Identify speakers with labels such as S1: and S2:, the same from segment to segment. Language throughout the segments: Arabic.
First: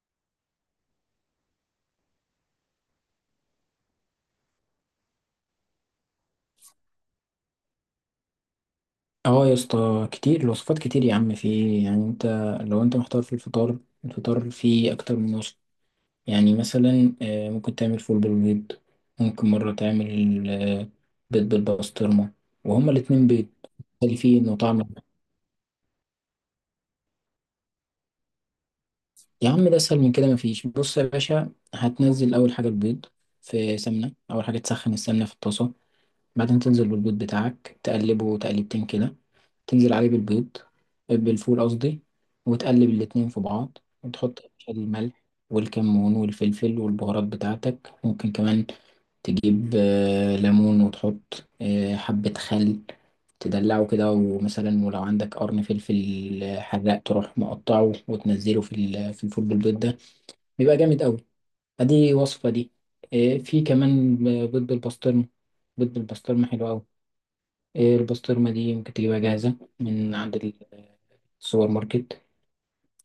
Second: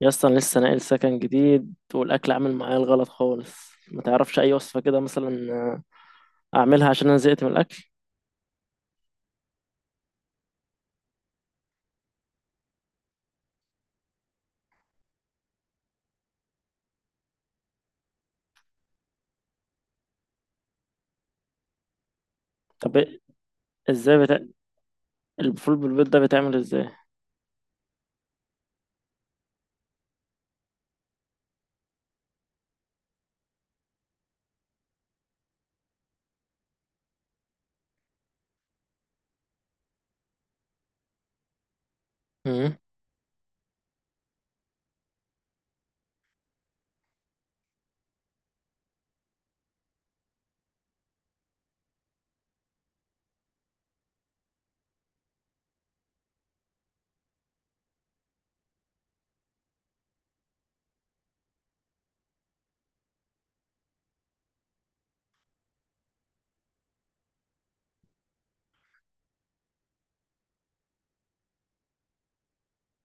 S1: يا اسطى انا لسه ناقل سكن جديد والاكل عامل معايا الغلط خالص. ما تعرفش اي وصفه كده مثلا اعملها عشان انا زهقت من الاكل.
S2: اه، يا اسطى كتير الوصفات، كتير يا عم. في، يعني انت لو انت محتار في الفطار فيه اكتر من وصفة. يعني مثلا، ممكن تعمل فول بالبيض، ممكن مرة تعمل بيض بالبسطرمة، وهما
S1: طب
S2: الاتنين بيض
S1: ازاي
S2: مختلفين
S1: بتا...
S2: وطعم.
S1: الفول بالبيض ده بيتعمل ازاي؟
S2: يا عم ده اسهل من كده. مفيش. بص يا باشا، هتنزل اول حاجة البيض في سمنة. اول حاجة تسخن السمنة في الطاسة، بعدين تنزل بالبيض بتاعك، تقلبه تقليبتين كده، تنزل عليه بالبيض، بالفول قصدي،
S1: مم.
S2: وتقلب الاتنين في بعض، وتحط يا باشا الملح والكمون والفلفل والبهارات بتاعتك. ممكن كمان تجيب ليمون، وتحط حبة خل، تدلعه كده. ومثلا، ولو عندك قرن فلفل حراق، تروح مقطعه وتنزله في الفول بالبيض ده. بيبقى جامد قوي. ادي وصفة دي. في كمان بيض بالبسطرمة. بيض بالبسطرمة حلو قوي. البسطرمة دي ممكن تجيبها جاهزة من عند سوبر ماركت،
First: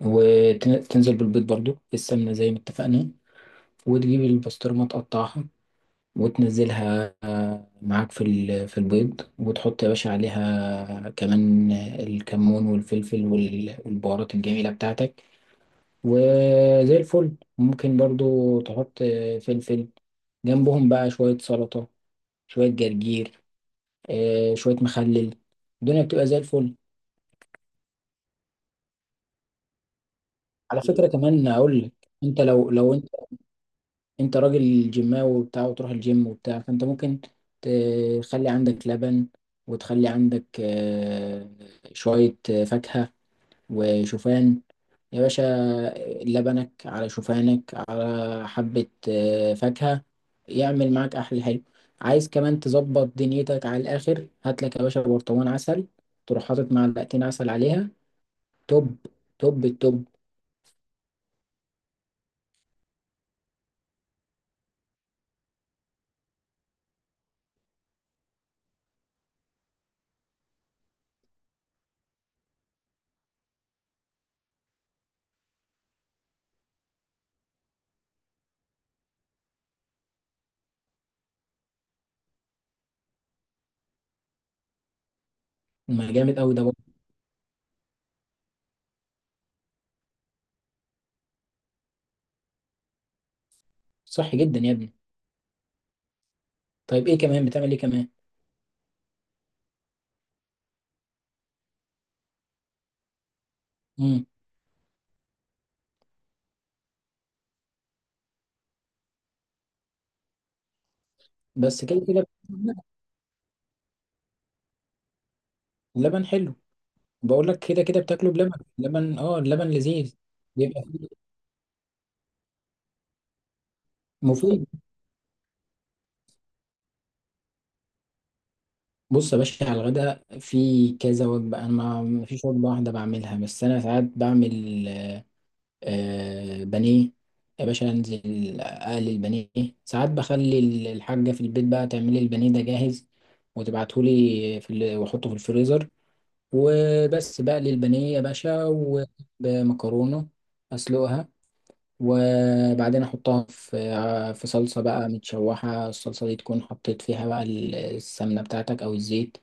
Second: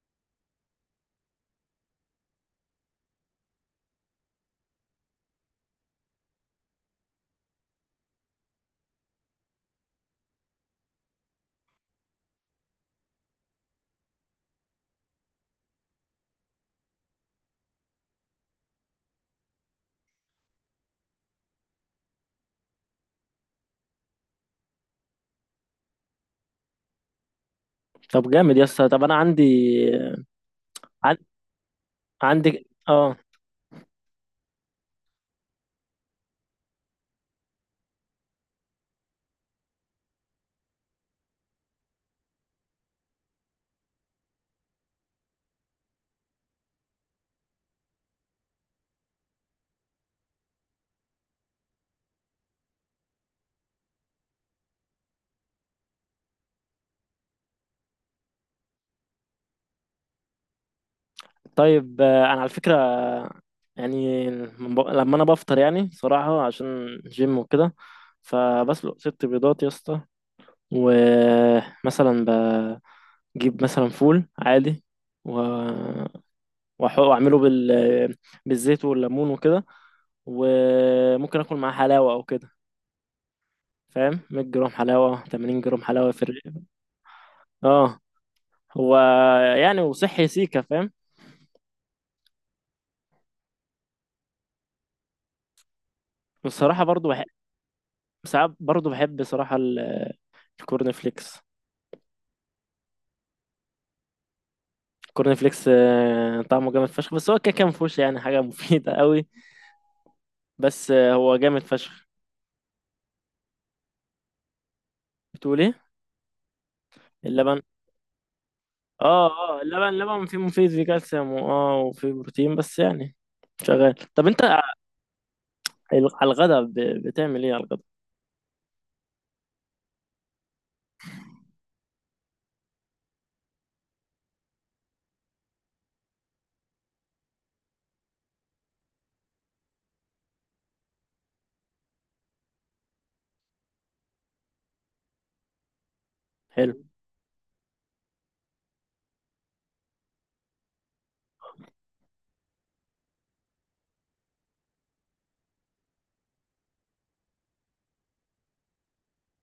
S2: وتنزل بالبيض برضو السمنة زي ما اتفقنا، وتجيب البسطرمة تقطعها وتنزلها معاك في البيض، وتحط يا باشا عليها كمان الكمون والفلفل والبهارات الجميلة بتاعتك، وزي الفل. ممكن برضو تحط فلفل جنبهم بقى. شوية سلطة، شوية جرجير، شوية مخلل، الدنيا بتبقى زي الفل.
S1: طب جامد يا اسطى. طب انا
S2: على فكرة
S1: عن...
S2: كمان أقول لك، أنت
S1: عندي
S2: لو
S1: اه.
S2: انت راجل جيماوي وبتاع، وتروح الجيم وبتاع، فانت ممكن تخلي عندك لبن، وتخلي عندك شوية فاكهة وشوفان. يا باشا، لبنك على شوفانك على حبة فاكهة، يعمل معاك أحلى حلو. عايز كمان تظبط دنيتك على الآخر، هات لك يا باشا برطمان عسل، تروح حاطط معلقتين عسل عليها، توب، توب التوب.
S1: طيب انا على فكره يعني لما انا بفطر يعني صراحه عشان جيم وكده فبسلق ست بيضات يا اسطى، ومثلا بجيب مثلا فول عادي، و واعمله بالزيت والليمون وكده، وممكن اكل معاه حلاوه او كده، فاهم؟ 100 جرام حلاوه، 80 جرام حلاوه
S2: ما
S1: في
S2: جامد أوي
S1: الرغيف.
S2: ده برضه.
S1: اه، هو يعني وصحي سيكا، فاهم.
S2: صحي جدا يا ابني.
S1: والصراحه برضو
S2: طيب إيه
S1: بحب،
S2: كمان بتعمل، إيه كمان؟
S1: ساعات برضو بحب صراحه الكورن فليكس الكورن فليكس طعمه جامد فشخ، بس هو كده كان مفهوش يعني حاجه مفيده قوي. بس هو جامد
S2: بس كده
S1: فشخ.
S2: كده بتاكله بلبن.
S1: بتقول ايه؟
S2: لبن حلو. بقول لك
S1: اللبن.
S2: كده كده بتاكله بلبن. لبن
S1: اه
S2: اه
S1: اه،
S2: اللبن
S1: اللبن
S2: لذيذ.
S1: اللبن فيه مفيد،
S2: بيبقى
S1: فيه
S2: فيه
S1: كالسيوم وفيه بروتين، بس يعني شغال. طب انت
S2: مفيد.
S1: على الغدا، بتعمل ايه على الغدا؟
S2: بص يا باشا، على الغداء في كذا وجبة. انا ما فيش وجبة واحدة بعملها، بس انا ساعات بعمل بانيه. يا باشا انزل اقلي البانيه. ساعات بخلي الحاجة في البيت بقى تعمل لي البانيه ده جاهز، واحطه في الفريزر.
S1: حلو.
S2: وبس بقلي البانيه يا باشا، ومكرونة اسلقها، وبعدين احطها في صلصه بقى متشوحه. الصلصه دي تكون حطيت فيها بقى السمنه بتاعتك او الزيت،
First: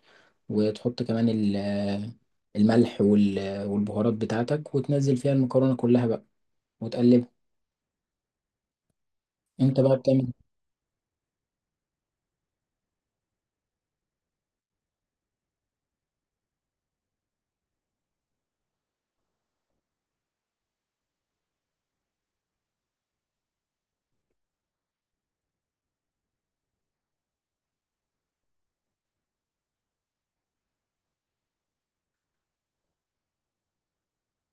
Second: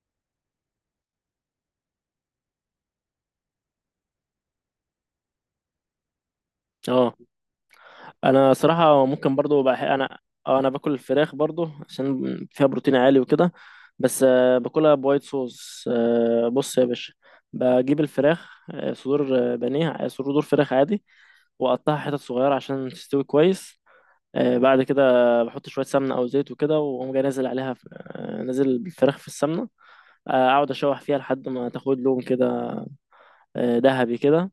S2: وتحط كمان الملح والبهارات بتاعتك، وتنزل فيها المكرونه كلها بقى
S1: اه،
S2: وتقلبها.
S1: انا صراحه ممكن برضو
S2: انت بقى
S1: انا،
S2: بتعمل.
S1: اه انا باكل الفراخ برضو عشان فيها بروتين عالي وكده، بس باكلها بوايت صوص. بص يا باشا، بجيب الفراخ صدور بانيه، صدور فراخ عادي، واقطعها حتت صغيره عشان تستوي كويس. بعد كده بحط شويه سمنه او زيت وكده، واقوم جاي نازل عليها في... آه، نازل بالفراخ في السمنه. اقعد اشوح فيها لحد ما تاخد لون كده، ذهبي كده.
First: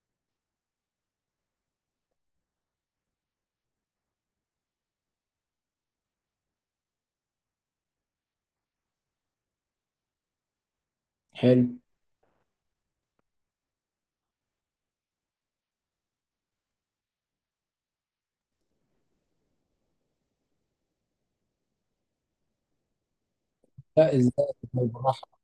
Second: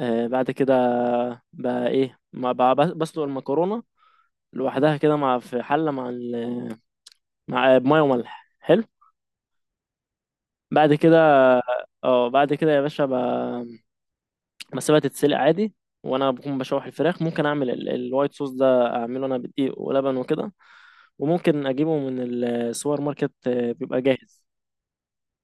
S1: بعد كده بقى ايه ما بقى بسلق المكرونه لوحدها كده، مع في حله، مع بميه وملح. حلو. بعد كده
S2: حلو.
S1: اه، بعد كده يا باشا بسيبها تتسلق عادي، وانا بكون بشوح الفراخ. ممكن اعمل الوايت صوص ده اعمله انا بدقيق ولبن وكده، وممكن اجيبه من السوبر ماركت بيبقى
S2: لا،
S1: جاهز.
S2: ازاي، بالراحه.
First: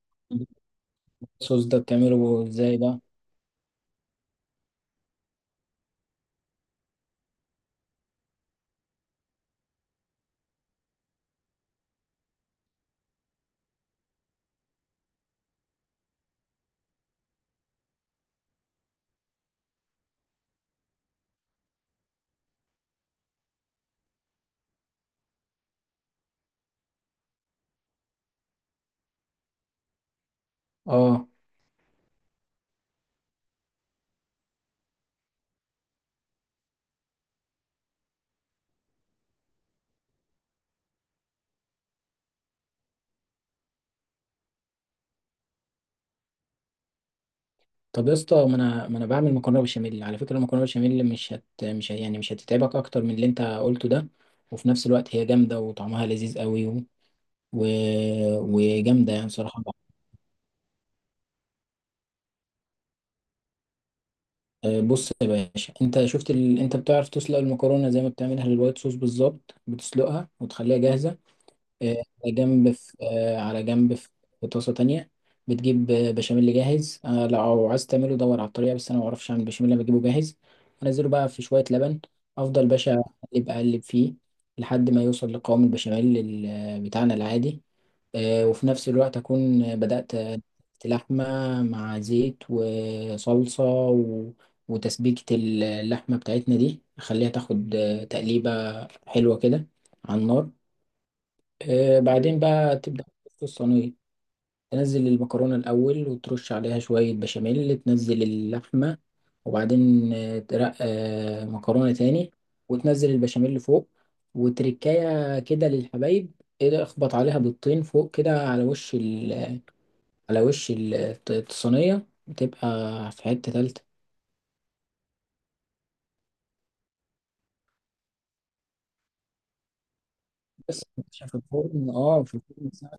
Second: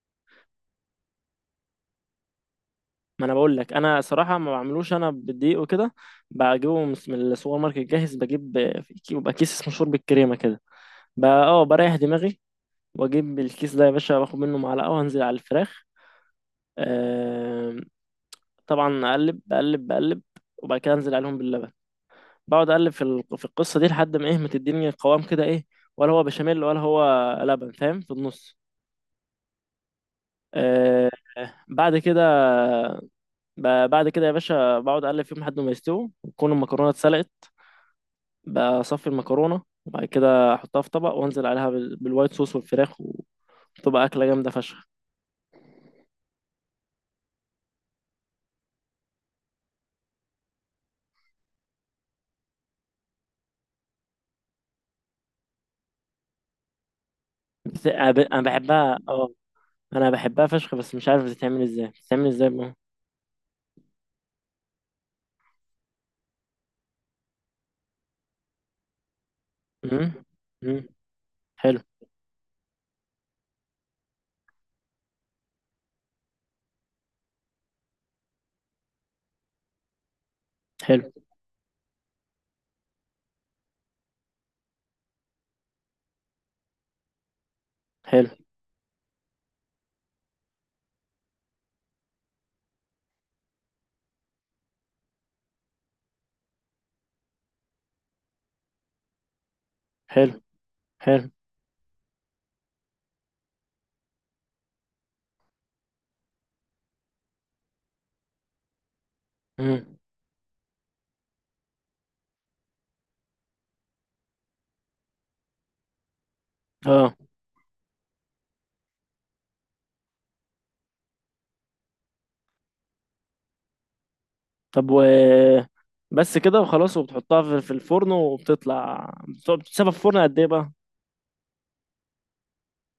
S2: الصوص ده بتعمله ازاي ده؟
S1: ما انا بقول لك انا صراحه ما بعملوش، انا بالدقيق وكده، بجيبه من السوبر ماركت جاهز. بجيب بيبقى كيس اسمه شوربه كريمه كده، بقى اه بريح دماغي، واجيب الكيس ده يا باشا، باخد منه معلقه وانزل على الفراخ آم، طبعا اقلب، بقلب، وبعد كده انزل عليهم باللبن، بقعد اقلب في القصه دي لحد ما ايه، ما تديني قوام كده، ايه ولا هو بشاميل ولا هو لبن، فاهم، في النص. آه
S2: اه.
S1: بعد كده بعد كده يا باشا بقعد اقلب فيهم لحد ما يستووا، وتكون المكرونه اتسلقت. بصفي المكرونه وبعد كده احطها في طبق، وانزل عليها بالوايت صوص والفراخ، وتبقى اكله جامده فشخ.
S2: طب يا اسطى، ما انا بعمل مكرونه بشاميل. على فكره، المكرونه بشاميل، مش هت مش ه- يعني مش هتتعبك اكتر من اللي انت قلته ده، وفي نفس الوقت هي جامده وطعمها لذيذ قوي، و...
S1: أنا بحبها،
S2: وجامده يعني،
S1: اه،
S2: صراحه.
S1: انا بحبها فشخ، بس مش عارف بتتعمل ازاي، بتتعمل ازاي بقى؟
S2: بص يا باشا، انت بتعرف تسلق المكرونه زي ما بتعملها للوايت صوص بالظبط،
S1: امم.
S2: بتسلقها وتخليها
S1: امم.
S2: جاهزه.
S1: حلو.
S2: على جنب في طاسة تانية، بتجيب بشاميل جاهز. لو عايز تعمله دور على الطريقة، بس أنا معرفش أعمل بشاميل، أنا بجيبه جاهز. أنزله
S1: حلو
S2: بقى في شوية لبن، أفضل باشا أقلب أقلب فيه لحد ما يوصل لقوام البشاميل بتاعنا العادي.
S1: حلو
S2: وفي نفس الوقت أكون بدأت لحمة مع زيت وصلصة، و... وتسبيكة اللحمة بتاعتنا دي أخليها تاخد تقليبة حلوة كده على
S1: حلو
S2: النار.
S1: حلو.
S2: بعدين بقى تبدأ في الصينية، تنزل المكرونة الأول وترش عليها شوية بشاميل، تنزل اللحمة،
S1: امم.
S2: وبعدين ترق مكرونة تاني، وتنزل البشاميل فوق، وتركاية كده للحبايب. ايه،
S1: اه.
S2: اخبط عليها بيضتين فوق كده على وش ال، الصينية، بتبقى في حتة تالتة.
S1: طب، بس كده وخلاص، وبتحطها في الفرن وبتطلع، بتقعد بتسيبها في الفرن قد ايه بقى؟
S2: بس يا باشا في الفرن ساعة،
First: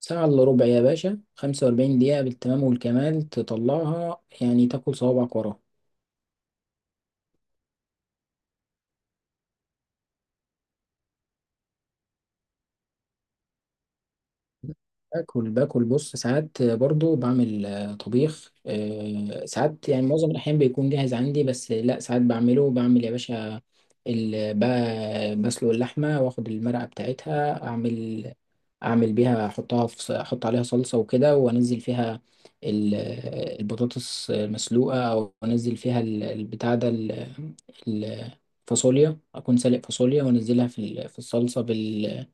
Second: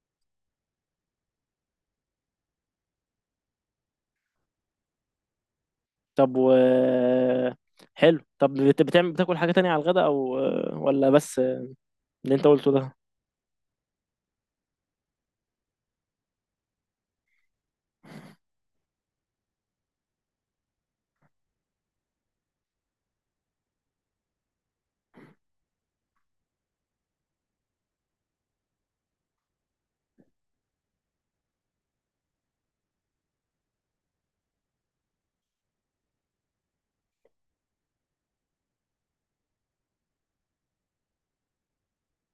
S2: ساعة إلا ربع يا باشا، 45 دقيقة بالتمام والكمال، تطلعها يعني تاكل صوابعك وراها.
S1: طب، حلو. طب بتعمل بتاكل حاجة تانية على الغداء، او ولا بس اللي انت قلته ده؟
S2: باكل بص، ساعات برضو بعمل طبيخ. ساعات يعني معظم الأحيان بيكون جاهز عندي، بس لا ساعات بعمله. بعمل يا باشا بسلق اللحمة، واخد المرقة بتاعتها، اعمل بيها، احط عليها صلصة وكده، وانزل فيها ال- البطاطس المسلوقة، او انزل فيها البتاع ده، الفاصوليا، اكون سالق فاصوليا وانزلها في الصلصة، بال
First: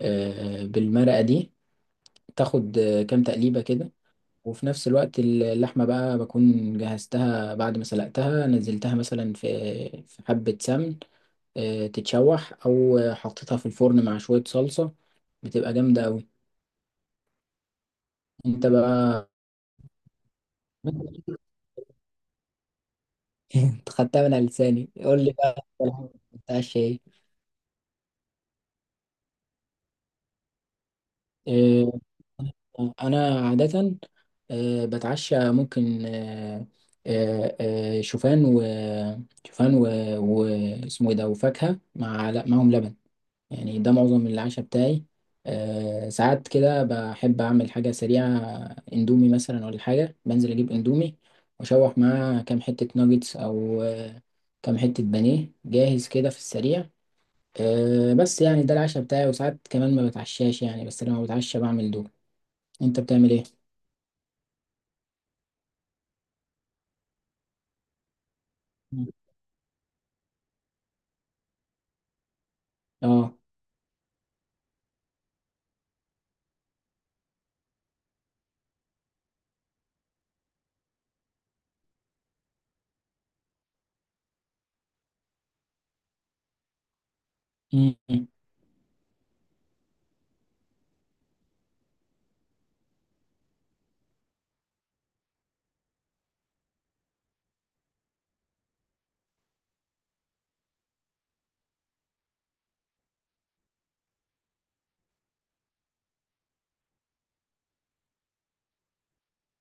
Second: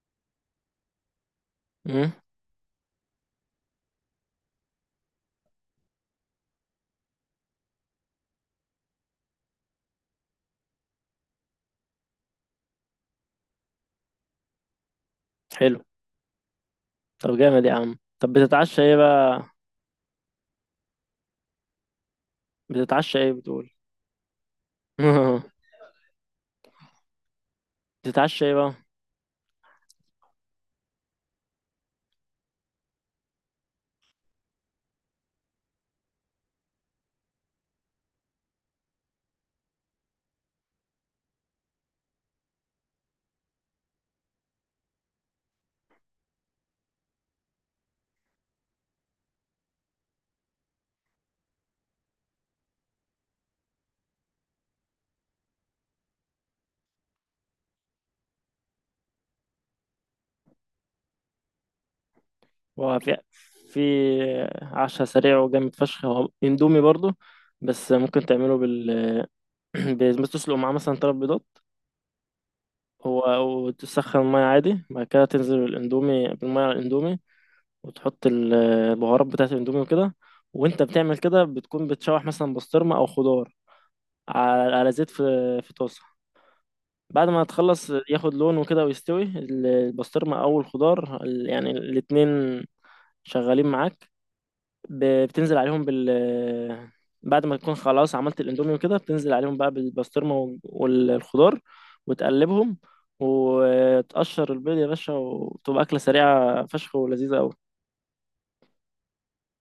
S2: آه، بالمرقة دي،
S1: امم.
S2: تاخد كام تقليبة كده. وفي نفس الوقت اللحمة بقى بكون جهزتها بعد ما سلقتها، نزلتها مثلا في حبة سمن تتشوح، أو حطيتها في الفرن مع شوية صلصة، بتبقى
S1: حلو.
S2: جامدة أوي.
S1: طب جامد يا عم. طب
S2: أنت
S1: بتتعشى ايه
S2: بقى.
S1: بقى؟ بتتعشى ايه بتقول؟
S2: أنت خدتها من على لساني، قول لي بقى أنت الحين بتاع الشاي.
S1: بتتعشى ايه بقى؟
S2: انا عاده بتعشى، ممكن شوفان و شوفان و واسمه ايه ده، وفاكهه، لا، معاهم لبن. يعني ده معظم العشاء بتاعي. ساعات كده بحب اعمل حاجه سريعه، اندومي مثلا ولا حاجه، بنزل اجيب اندومي واشوح معاه كام حته ناجتس، او كام حته بانيه جاهز كده في السريع. بس يعني ده العشاء بتاعي، وساعات كمان ما بتعشاش يعني، بس لما بتعشى بعمل دول.
S1: هو
S2: انت
S1: في
S2: بتعمل ايه؟
S1: في عشاء سريع وجامد فشخ، هو اندومي برضو، بس ممكن تعمله بس تسلق معاه مثلا تلات بيضات،
S2: اه.
S1: هو، وتسخن المية عادي. بعد كده تنزل الاندومي بالمية، على الاندومي وتحط البهارات بتاعة الاندومي وكده. وانت بتعمل كده بتكون بتشوح مثلا بسطرمة او خضار على، على زيت في، في طاسة. بعد ما تخلص
S2: مم.
S1: ياخد لون وكده، ويستوي البسطرمة او الخضار يعني الاتنين شغالين معاك، بتنزل عليهم بعد ما تكون خلاص عملت الاندومي وكده، بتنزل عليهم بقى بالبسطرمة والخضار، وتقلبهم، وتقشر البيض يا باشا، وتبقى أكلة سريعة فشخ، ولذيذة أوي.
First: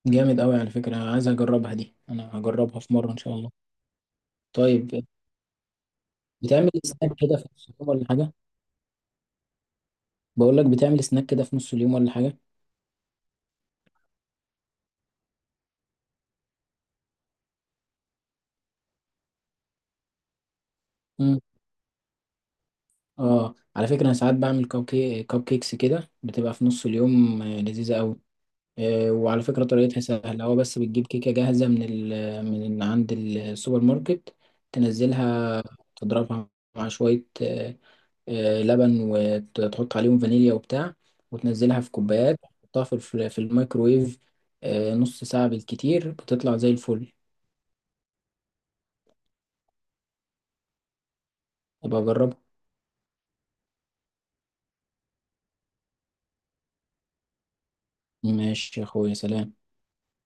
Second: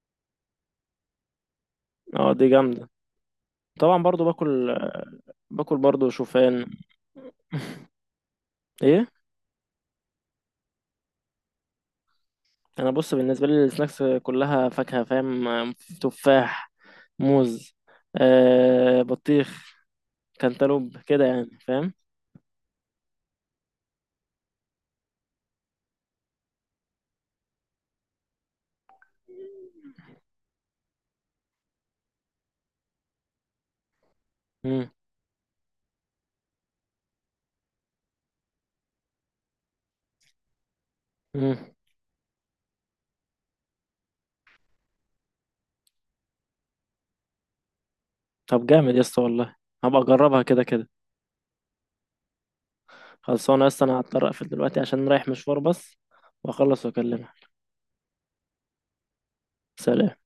S2: جامد قوي على فكرة، عايز اجربها دي،
S1: اه
S2: انا
S1: دي
S2: هجربها
S1: جامدة.
S2: في مرة ان شاء الله.
S1: طبعا برضو باكل،
S2: طيب
S1: برضو شوفان.
S2: بتعمل سناك كده في نص اليوم ولا حاجة؟
S1: ايه؟
S2: بقول لك، بتعمل سناك كده في نص اليوم ولا حاجة؟
S1: انا بص، بالنسبة لي السناكس كلها فاكهة، فاهم، تفاح، موز، بطيخ، كانتالوب كده،
S2: مم.
S1: يعني فاهم.
S2: اه، على فكرة انا ساعات بعمل كوب كيكس كده، بتبقى في نص اليوم لذيذة قوي. وعلى فكرة طريقتها سهلة، هو بس بتجيب كيكة جاهزة من عند السوبر ماركت،
S1: مم.
S2: تنزلها، تضربها مع شوية لبن، وتحط عليهم فانيليا وبتاع،
S1: مم.
S2: وتنزلها في كوبايات، تحطها في الميكرويف، نص ساعة بالكتير بتطلع زي الفل.
S1: طب جامد يا اسطى والله، هبقى اجربها كده كده.
S2: يبقى جربها.
S1: خلصانه يا اسطى، انا هضطر اقفل دلوقتي عشان رايح مشوار، بس واخلص واكلمها.
S2: ماشي يا اخويا، سلام.
S1: سلام.